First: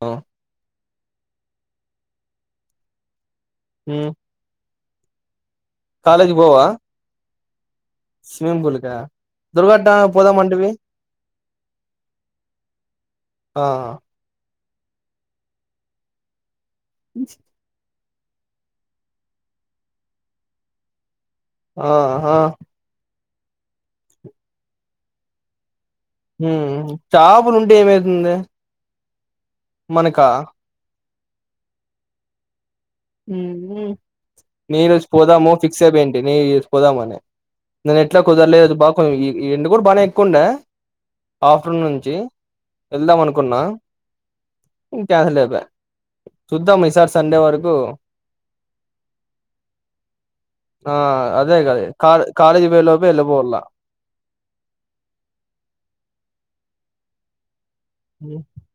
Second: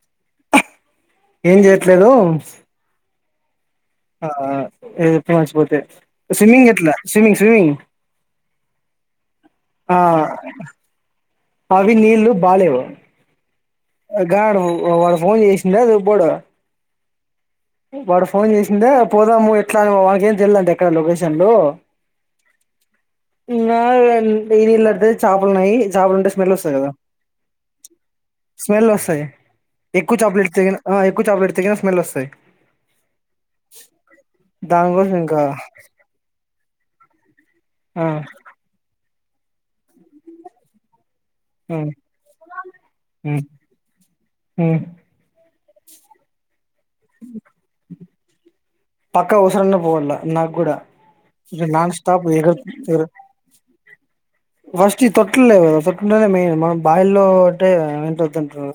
ఆ ఏం చేయట్లేదు మ్మ్ వచ్చిపోతే కాలేజ్ స్విమింగ్ ఎట్లా స్వింమింగ్ స్విమింగ్ దుర్గమాత టెంపుల్ కి పోదామంటవి అవి నీల్లు బాలేవు ఆ వాడు వాడు ఫోన్ చేసిండా దుబ్బోడు అ వాడు ఫోన్ చేసిండు పోదాము ఎట్లా వానికేం తెలియదట ఎక్కడ లొకేషన్ ఆ ఆ ఇంగా డెరీ అయితే చాపలున్నాయి మ్మ్ హ్హ్ చాపలు ఉంటే ఏమైతుందే స్మెల్ వస్తాయి ఎక్కువ టాబ్లెట్ ఏసిన ఎక్కువ స్మెల్ వస్తాయి ఈ రోజు దానికోసం ఇంకా పోదాము ఫిక్స్ అయి ఉంటిని పోదామనే ఈ రోజు నాకు ఆ ఇట్లా కుదరలేదు ఎండ కూడా బాగానే ఎక్కువ ఉండే ఆఫ్టర్నూన్ ఉమ్ నుంచి వెళ్దాం ఉమ్ అనుకున్నా ఉమ్ క్యాన్సిల్ అయిపోయింది చూద్దాం ఈసారి సండే వరకు పక్క ఊరికి పోవాల నాకు కూడా ఆ అదే ఇగా కద నాన్ కా స్టాప్ కాలేజీ పోయే లోపే వెళ్ళిపోవాల ఫస్ట్ ఈ తొటలు లేవు కదా తొటలుంటే మెయిన్ మనకు బాయిల్లో అంటే ఏంటవుతుంటరు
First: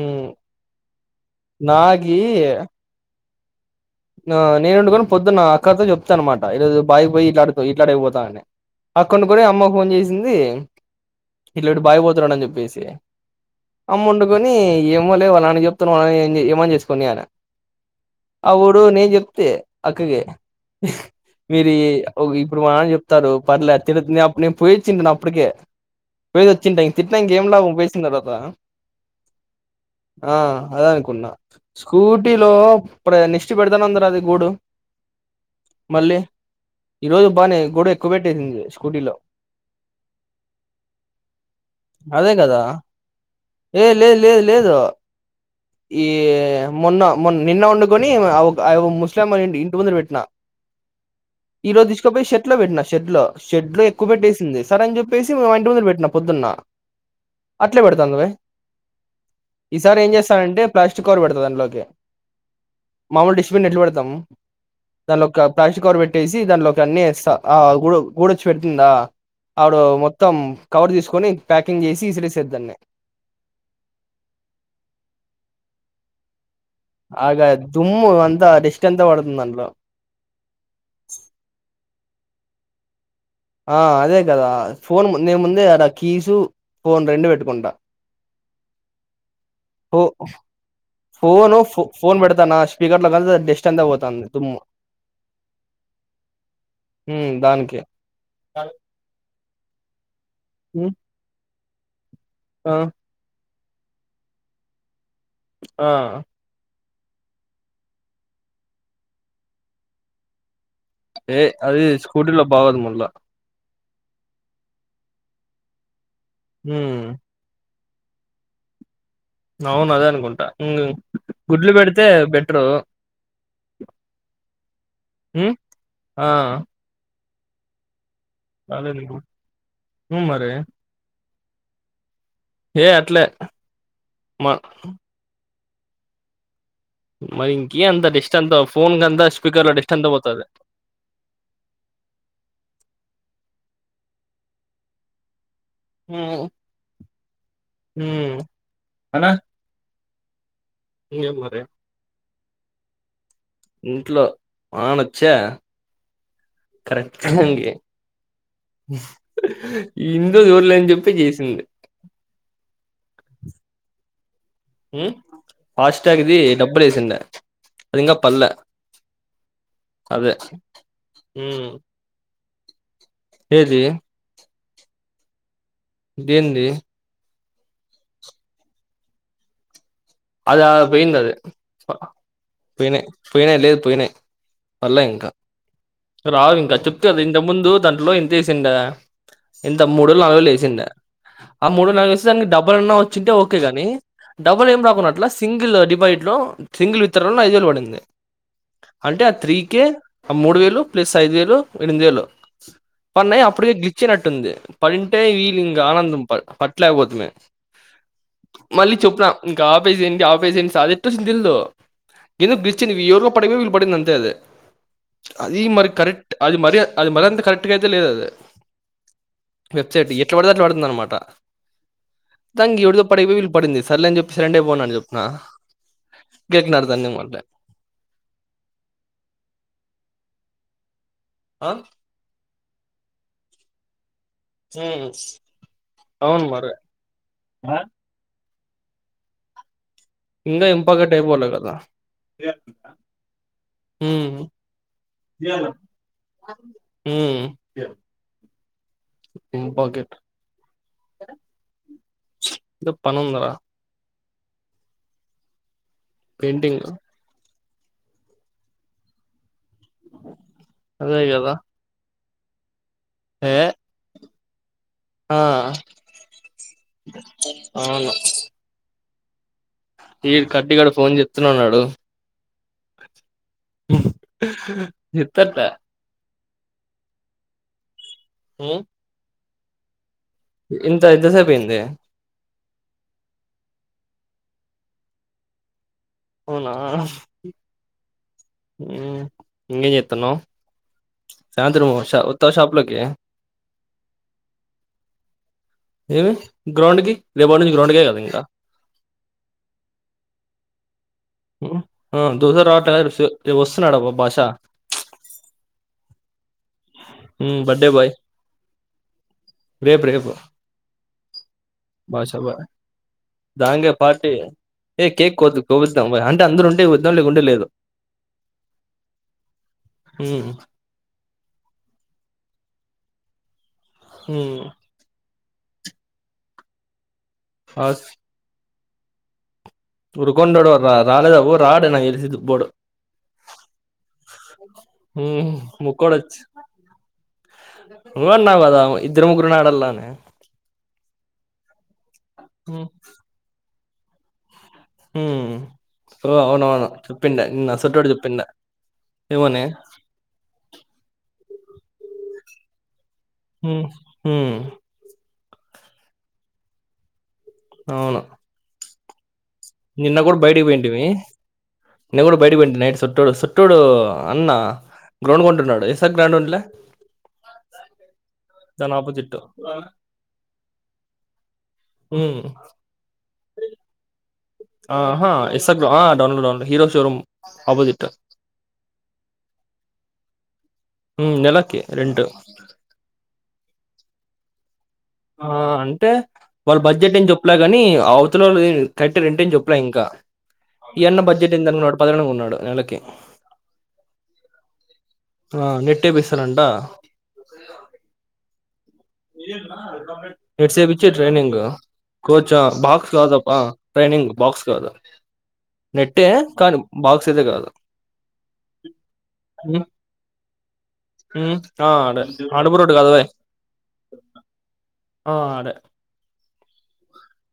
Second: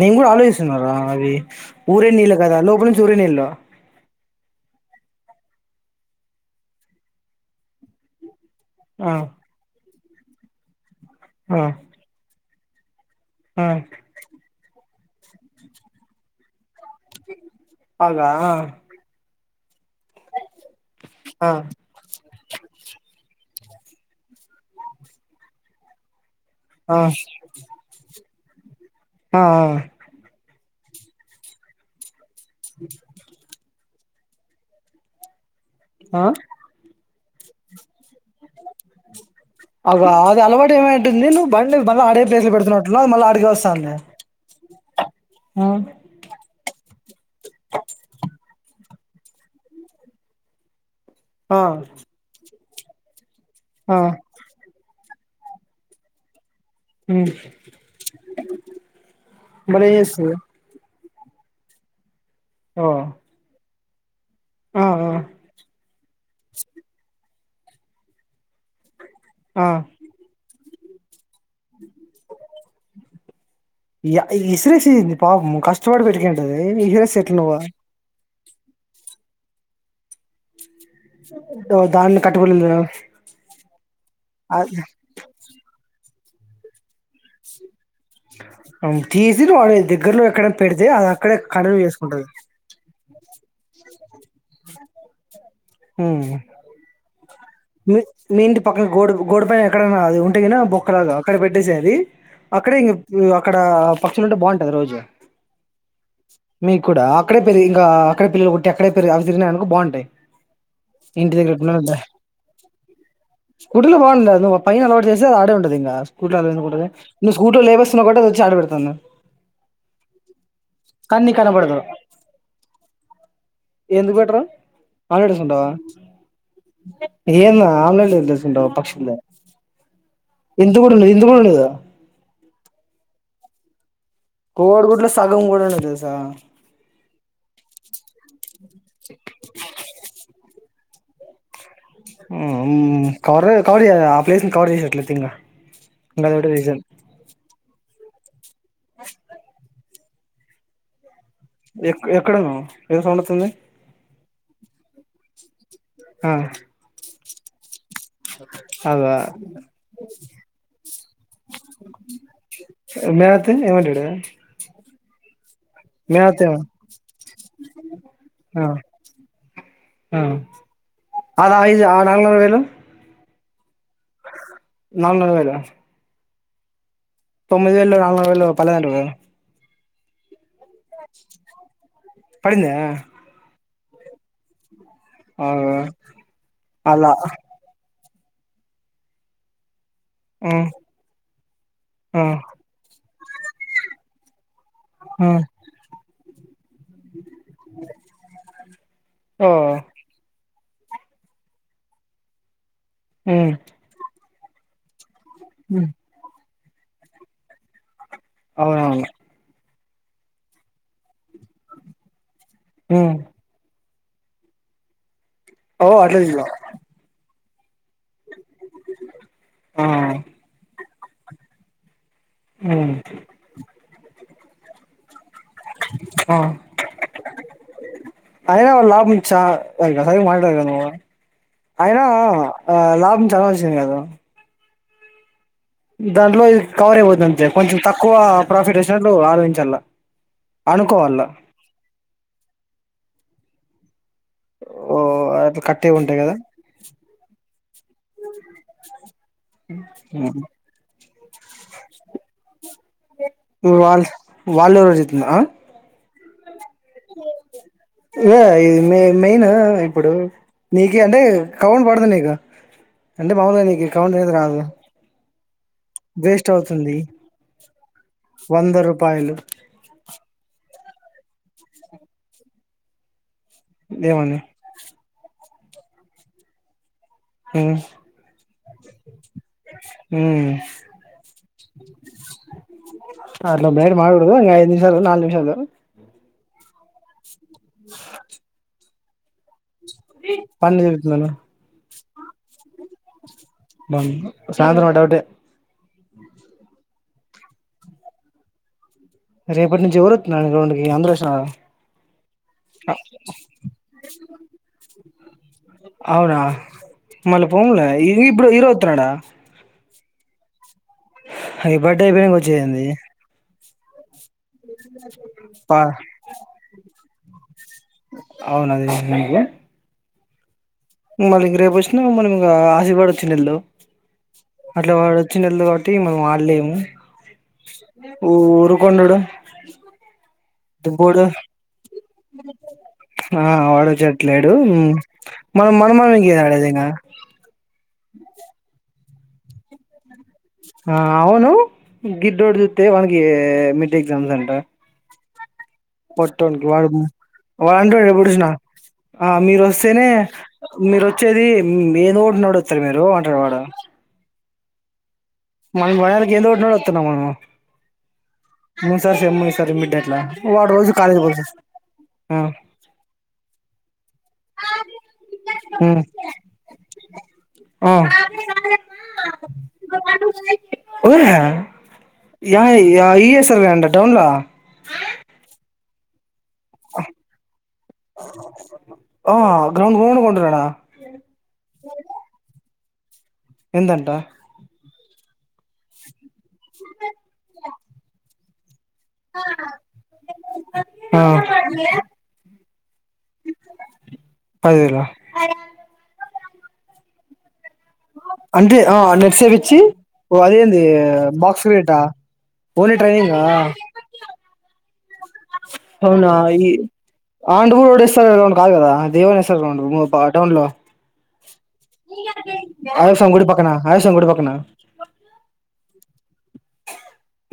నేను కూడా మ్మ్ ఆలోచిస్తున్నారా అది ఊరే నీళ్ళు కదా లోపలి నుంచి ఊరే నీళ్ళు ఇగా నేను పొద్దున నా అక్కాతో చెప్తాను అన్నమాట ఇదేదో పైకి పోయి ఇట్లనె పోతన్నాయి ఆ అక్క ఉండి అమ్మకు ఫోన్ చేసింది ఆ ఇట్లా బాయ్ కాడికి పోతున్నాడని చెప్పేసి ఆ అమ్మ వొండుకొని ఏమోలే వాళ్ళ నాన్నకు చెప్తాను వాళ్లు ఏమన్న చేసుకోని కొనియ్ అన్న ఆ ఊరు నేను చెప్తే అక్కగే ఆ మీరి ఈ ఒగా ఇప్పుడు మా నాన్న చెప్తారు. పర్లే తిడుతుంది అప్పుడ్ నేన్ పోయిచ్చిన అప్పుడ్కే పొయ్యి వచ్చింటా ఇక ఆ తిట్నంక ఏం లాభం పోయిచ్చిన తర్వాత ఆ అదనుకున్నా స్కూటీలో ప్ర నిష్ట్ పెడతానన్నరు అది కూడు మళ్ళీ ఆ ఈ రోజు బాగానే గూడి ఎక్కుపెట్టేసింది స్కూటీలో అగో అది అలవాటేమైంటుంది నువ్వు బండి మళ్ళీ ఆడే అదే ప్లేస్లో కదా పెడుతున్నట్టున్నావు మళ్ళీ అడికే ఏ వస్తాంది. లేదు లేదు లేదు ఆ ఈ మొన్న మొన్ నిన్న ఉండ కొని ఒక ముస్లమ్మోళ్ల ఇంటి ముందు పెట్టిన ఆ ఈ రోజు తీసుకోపోయి షెడ్ డ్లో పెట్టినా షెడ్ లో షెడ్ లో ఆ ఎక్కు పెట్టేసింది సరే అని చెప్పసి మే మా ఇంటి ముందర పెట్టినా పొద్దన ఉమ్ అట్లే పెడతాన్నవే. మళ్ళీ ఈసారి ఏం చేస్తది చేస్తానంటే ప్లాస్ట్ [unintelligible] పెడతా దాంట్లోకి ఓ మాముూలు డిష్బిన్ ఎట్ల పెడతాము. ఆ ఆ దాంట్లో ఒక ప్లాస్టిక్ కవర్ పెట్టేసి దాంట్లో కన్ని ఎస్తా ఆ గూ గూడొచ్చి పెడుతుందా ఆడు మొత్తం కవర్ తీసుకొని ప్యాకింగ్ చేసి ఇసిరేసేద్దాన్ని య ఇసిరేసింది పాపం కష్టపడి పెట్కొ ఆగా దుమ్ము అంతా డేస్ట్ అంతా పడుతుంది దాంట్లో దో- దాన్ని కట్టుబడి ఉన్నా ఆ అదే కదా ఫోన్ నే ముందే ఆడ కీస్ ఫోన్ రెండు పెట్టుకుంటా ఆ తీసిన్వీ వాళ్ళు ఫో దగ్గరలో ఎక్కడన్న పెడితే అది అక్కడే ఫోను కంటిన్యూ ఫో ఫోన్ చేసుకుంటది పెడతానా స్పీకర్ లోకల్ల డెస్ట్ అంతా పోతాంది. దుమ్ము మ్. ఉమ్ దానికి మీ మీంటి పక్కన గోడ గోడ పైన ఎక్కడనా అది ఉంటేగిన హ్మ్, బొక్కలాగా అక్కడ పెట్టేసేయండి ఆ అక్కడే ఇంగ్ అ అక్కడ పక్షులుంటే బాగుంటాది రోజు ఆ మీకు కూడా అక్కడే పెరిగి ఇంక అక్కడే పిల్లలు పుట్టి అక్కడే పెరిగినాయనుకో తిరిగినాయనుకో బాగుంటాయ్ ఏయ్ అది స్కూటీ లో బాగోదు మళ్ళా స్కూటీలో బాగుండదు నువ్వు ఆ పైన అలవాటు చేస్తే అది ఆడే ఉంటది ఇంగ స్కూటర్లో ఎందుకుంటది ఉమ్ నువ్వు స్కూటర్లో లేేబ నోకటే తెచ్చి ఆడే పెడతాన్న. అవును అదే అనుకుంటా ఇంగ నీకు గుడ్లు కనపడదు పెడితే బెటరు ఎందుకు పెట్టరు ఆమ్లెట్ ఉమ్ వేసుకుంటావా ఆ ఏంద ఆమ్లెట్ల్ ఎందుకేస్ అదెందుకు మ్ మ ఇంత కూడా ఉండదు, ఇంత కూడా ఉండదు. ఏ అట్లే మ కోడి గుడ్లో సగం కూడా ఉండదు తెలుసా మరి ఇంకే అంత డస్ట్ అంతా ఫోన్ కంతా స్పీకర్ లో డస్ట్ అంతా పోతాది. మ్ కవర్ చేయ్ కవర్ చేయ్ ఆ ప్లేస్ని కవర్ చేసట్లయితే ఇంగా ఇంగ మ్మ్ అదొకటే రీజన్ మ్ అన్నా ఇంగేం మరి అక్కడ ఏదో సౌండ్ వస్తుంది. ఇంట్లో వానొచ్చే ఆ కరెక్ట్ టైంకి అదా ఇంట్లో దూర్లేనని చెప్పి చేసింది. మీ నాన్నోత్తే ఏమంటడు మ్ ఫాస్ట్రాక్ట్ది ఏమ డబ్బులేసిండే అదింగా పల్లే ఆ ఆ అడ ఉమ్ ఐదు ఆ నాలున్నర వేలు ఏది నాలుగున్నర వేల దేంది. తొమ్మిది వేలు నాలుగున్నర వేలు పదంటావే అది ఆడ పోయిందది ప పడిందా పోయినాయ్ పోయినాయ్ లేదు పోయినాయ్. పల్లే ఇంకా రావింకా చెప్తి అలా కదా ఇంతకు ముందు దాంట్లో ఇం. చేసిండ ఇంత మూడువేలు నాలుగోలు ఆ వేసిండా ఆ మూడు వేలు నాలుగు వేేలు ఆ దానికి డబల్ అన్నా వచ్చింటే ఓకే గాని డబుల్ ఏం ఓ రాకున్నట్ల సింగిల్ డిపాజిట్ లో సింగిల్ విత్త డ్రాలో ఐదు వేలు పడింది అంటే ఆ త్రీ కె ఆ మూడు వేలు ప్లస్ ఐదు వేలు ఎనిమిది వేలు పన్నాయి అప్పటికే గిలిచేనట్టుంది పన్న తే వీళ్ళ ఇంకా ఆనందం పట్టలేకపోతుమే మళ్ళీ అవునవును చెప్పున ఇంకా ంటి ఆఫ అది ఎ్రి యోగ పడమే వీళ పడిందింత అదు అది ఓ మరి అట్లా కరెక్ట్ తీసుకో అది మ అది మర్యాంత కరెక్ట్ అట్కైతే లేదు అది ఆ వెబ్సైట్ ఎట్లా పడుద అట్లా పడుతుంది అన్నమాట మొత్తనికి ఎవడిదో పడిపోయి వీళు పడింది సర్లే అని చెప్పిసి రెండే పోన్నాను చెప్ప ఆ గేట్ నడదా నిమ్ మల్డ అయినా వాళ్ళ లాభం మంచ మద నువ్ ఆ అయినా ఆ లాభం చాలా వచ్చింది కదా హమ్ దాంట్లో ఇది కవర్ అయిపోతుంది అంతే ఆ? కొంచెం తక్కువ ప్రాఫిట్ వచ్చినట్లు ఆలోచించాల ఇంకా ఇంపాగా అనుకోవాల టైంపోల కదా ఉమ్ ఓ అట్లా కట్టేవి ఉంటాయి కదా ఉమ్ ఎమ్ పాకెట్ వాళ్ళ వాళ్ళు ఎవరో చేతున్నారా పెయింటింగ్ ఇదే ఈ మెయిన్ ఇప్పుడు నీకే అంటే అదే కదా కౌంట్ పడదు నీకు అంటే ఏ మాములుగానికి కౌంట్ అయితే రాదు ఆ వేస్ట్ అవుతుంది వంద రూపాయలు ఈ కట్టిగాడు ఫోన్ చేతున్నే ఉన్నాడు ఉమ్ ఏమని ఎత్తట్ల ఉమ్ హుమ్ ఉమ్ ఇంత ఇంత సేపేంది అట్లా బయటా మాటడుకుడుదు ఐదు నిమిషాలు నాలుగు నిమిషాలు అవునా ఇంగేం చెతన్నావ్ పని చెబుతున్నాను సాయంత్రం వర్ష వత్తావా షాప్ లోకి బా సాయంత్రం మా డౌటే ఏమి గ్రౌండ్ కి రేపటి నుంచి గ్రౌండ్ కె కదా ఇంకా రేపటి నుంచి ఎవారు వతున్నారు గ్రౌండ్ అందరు వచ్చి ఉమ్ దోస రావట్లే వా వస్తున్నాడబ్బ భాష అవునా మళ్ళీ ఉమ్ పోములే బర్త్డే బాయ్ ఇప్పుడు హీరో అవుతున్నాడా రేపు రేపు ఐ బర్డే అయిపోనాక వచ్చేదేంది దాంగే పార్టీ ఏ కేక్ కోద్ పా కోపిస్తాం అంటే అందరు ఉంటే కొద్దాం లేకుంటే లేదు అవును అదే ఉమ్ మళ్ళీ ఇంక రేపు వచ్చినా మనం ఇంకా ఆశీగాడు వచ్చిండేల్దు ఉమ్ అట్లా వా వచ్చిండేల్దు కాబట్టి మనం అడలేము ఆ ఊరుకొండడు ఊరువుకొండోడు రా దుబ్బోడు రాలేదు రాడ్ నాకు తెలిసి దుబోడు ఆ వాడ వచ్చేట్లేడు ఉమ్, మనం మనం ముక్కోడు ఇంకేడా ఆడేది ఇకా నువ్వే అన్నావుకాదా ఇద్దరు ముగ్గురు అడల్లా ఆ అవును గిడ్డోడు జూతే ఉమ్, వానికి మిడ్ ఎగ్జామ్ అంట ఉమ్. ఓ పొట్టోనికి అవునవును చెప్పిండే వా నిన్న సొట్టోడు ఎప్పుడు చెప్పిండే చూసిన ఆ మీరు ఏమోనే వస్తేనే మీరు వచ్చేది మేనోడు నడుస్తరా మీరు అంటాడు వాడు ఉమ్ ఉ మనం మోకానికి ఎండ కొట్టినపుడు వత్తున్నాం మనము అవును ఈ సారి సేమ్ ఈ సారి మిడ్ అట్ల వాడు రోజు కాలేజ్ పోతాడు నేను కూడ బయట పోయింటి నైట్ సుట్టోడు సుట్టోడు అన్నా గ్రౌండ్ కొంటున్నాడు ఎస్ ఆర్ గ్రౌండ్ ఉంట్లే ఉమ్ ఆ తన ఆపొజిట్ ఓయా యా యూఎస్ లో యాడున్నావ్ టౌన్ లో ఆహా ఎస డ్లో అ [inaudible] హీరోషోరూమ్ ఆపొజిట్ ఆ గ్రౌండ్ గ్రౌండ్ కొంటున్నాడా ఉమ్ నెలకి రెంటు ఎం దంట ఆ అంటే వాళ్ళ బడ్జెట్ ఏం చెప్పలే గానీ అవతలోల్ కె కట్టి రెంటెం చోప్పల ఇంకా ఈ అన్న ఆ బడ్జెట్ ఏందనుకున్నాడు పదహనుగు ఉన్నాడు నెలకి అది ఆ నెట్టే బీసనంట అంటే ఆ నెట్ సేపిచ్చి ఓ అదేంది నెట్సే బిచ్చె ట్రైనింగ్ బాక్స్ క్రికెటా కోచ్ా ఓన్లీ బాక్స్ ట్రైనింగా కాదాప్ప ట్రైనింగ్ బాక్స్ కాదు నెట్టే అవునా ఈ కానీ బాక్స్ అయితే కాదు ఆండూర్ రోడ్స్తర్ రౌండ్ కాదు కదా దేవనిస్త రౌండ్ ఉమ్ పలో ఉమ్ ఆ ఆడే అడపు రోడ్డు కాదు ఓయ్ అయసంగడి పక్కనా అయసంగుడి పక్కనా ట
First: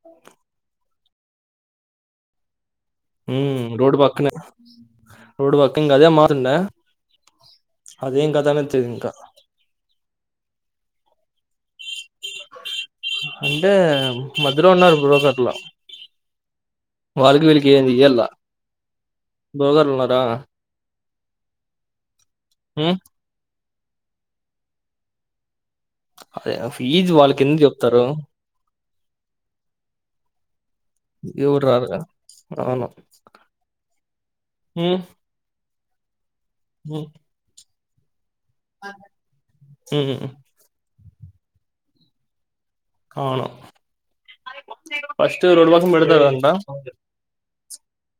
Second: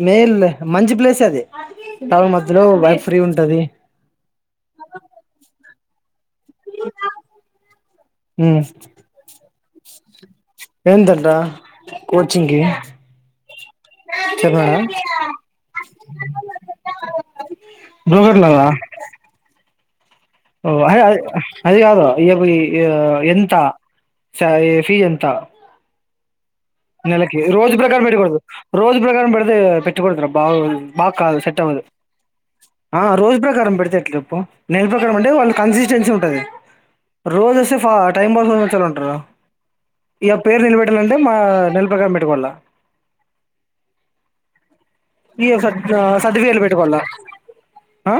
మేల్ మంచి ప్లేస్ అది టౌన్ మద్యలో ఉమ్ రోడ్ పక్కనె రోడ్ పక్కనె అదే మాత్రంట అదేం కదా ఉమ్ అంతది ఇంకా ఎంతంట అంటే మధ్యలో చెప్పాడా ఉన్నారు బ్రోకర్లో వాాల్లకి వీళ్ళకి ఏంతి యల్లా బ్రోకట్లదా ఓ అదే అఅది అది కాదు ఇక ఉమ్ పోయిఎంత స్వారీ ఫీజ్ ఎంత అదే ఫీజు నెలకి వాళ్ళకి ఎందుకు రోజు చెప్తారు ప్రకారం పెట్కడదు రోజు ప్రకారం బెడిద పెట్టుకడతుార బా బాగ్ కాదు సెట్ ఎవరు అవ్వదు రారుగా అవును ఆ రోజు ప్రకారం పెడితేట్లుప్పు నెల హ్మ్ ప్రకారం అంటే వాళ్ళు కన్స్ స్టెన్సి ఉంటది హ్మ్ రోజు వస్తే టైం పాస్ వ చాల ఉంటారు హ్మ్ ఇక పేరు నిలబెట్ పెట్టంటే మా నెల ప్రకారం పెట్టుకోా వల్ల అవును ఫస్ట్ ఈ రోడ్ పక్కన పెడతారంట సర్టిఫికేట్లు పెట్టుకోవాల ఆ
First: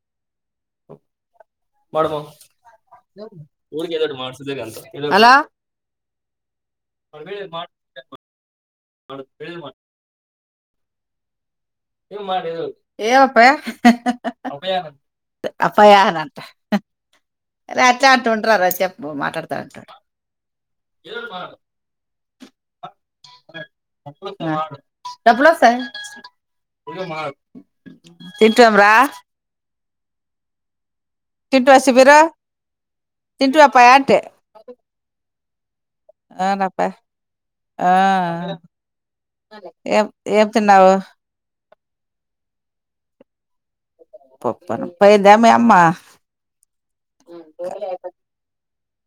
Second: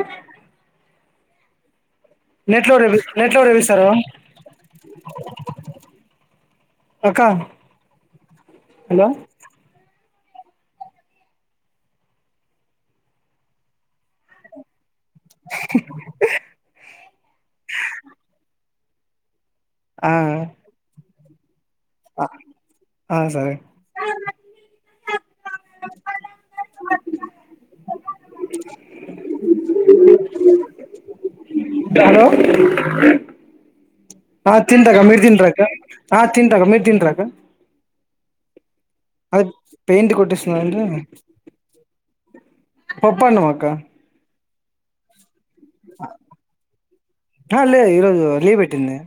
హలో నెట్లో రేపి నెట్లో రేపిస్తారు మమ్మ అక్క హలో [unintelligible] ఏ ఒప్పయ్ అప్పయా అనా అరె అట్లె అంటు వచ్చా మాట్లాడు ఆ ఏదోక్ మాట్ అ [inaudible] డబ్బులోస్తాయ్ తింటూం రా తింటవా అ సుబీరు గారు తింటివా అప్పయా అంటే ఆ తింటాక్కా మీరు తింటరా అహ్ తింట అక్క అవునప్ప మీరు తింట్ర అక్క ఆ అదే ఏం పెయింట్ ఏం కొట్టిస్తున్న తిన్నావు పప్పుఅన్నం అక్క పోయిందా అమ్మ లే ఈరోజు లీవ్ పెట్టింది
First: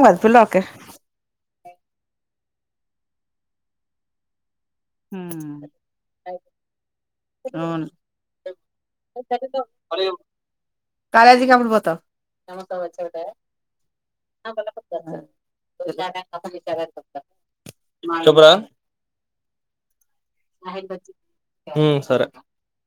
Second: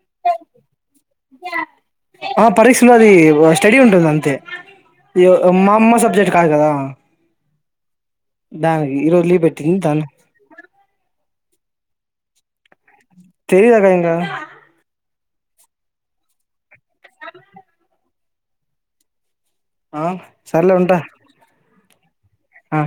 మద్యలోకి ఆ పరీక్ష ఉన్నది స్టడీ ఉంటుంది అంతే మా అమ్మ సబ్జెక్ట్ కాదు కదా అవును దానికి ఈరోజు లీవ్ పెట్టింది దా కాలేజీ కి ఎప్పుడూ పోతావ్ తెలీదు అక్క ఇంకా చెప్పురా ఆ హ సర్లే ఉంటా సరే ఆ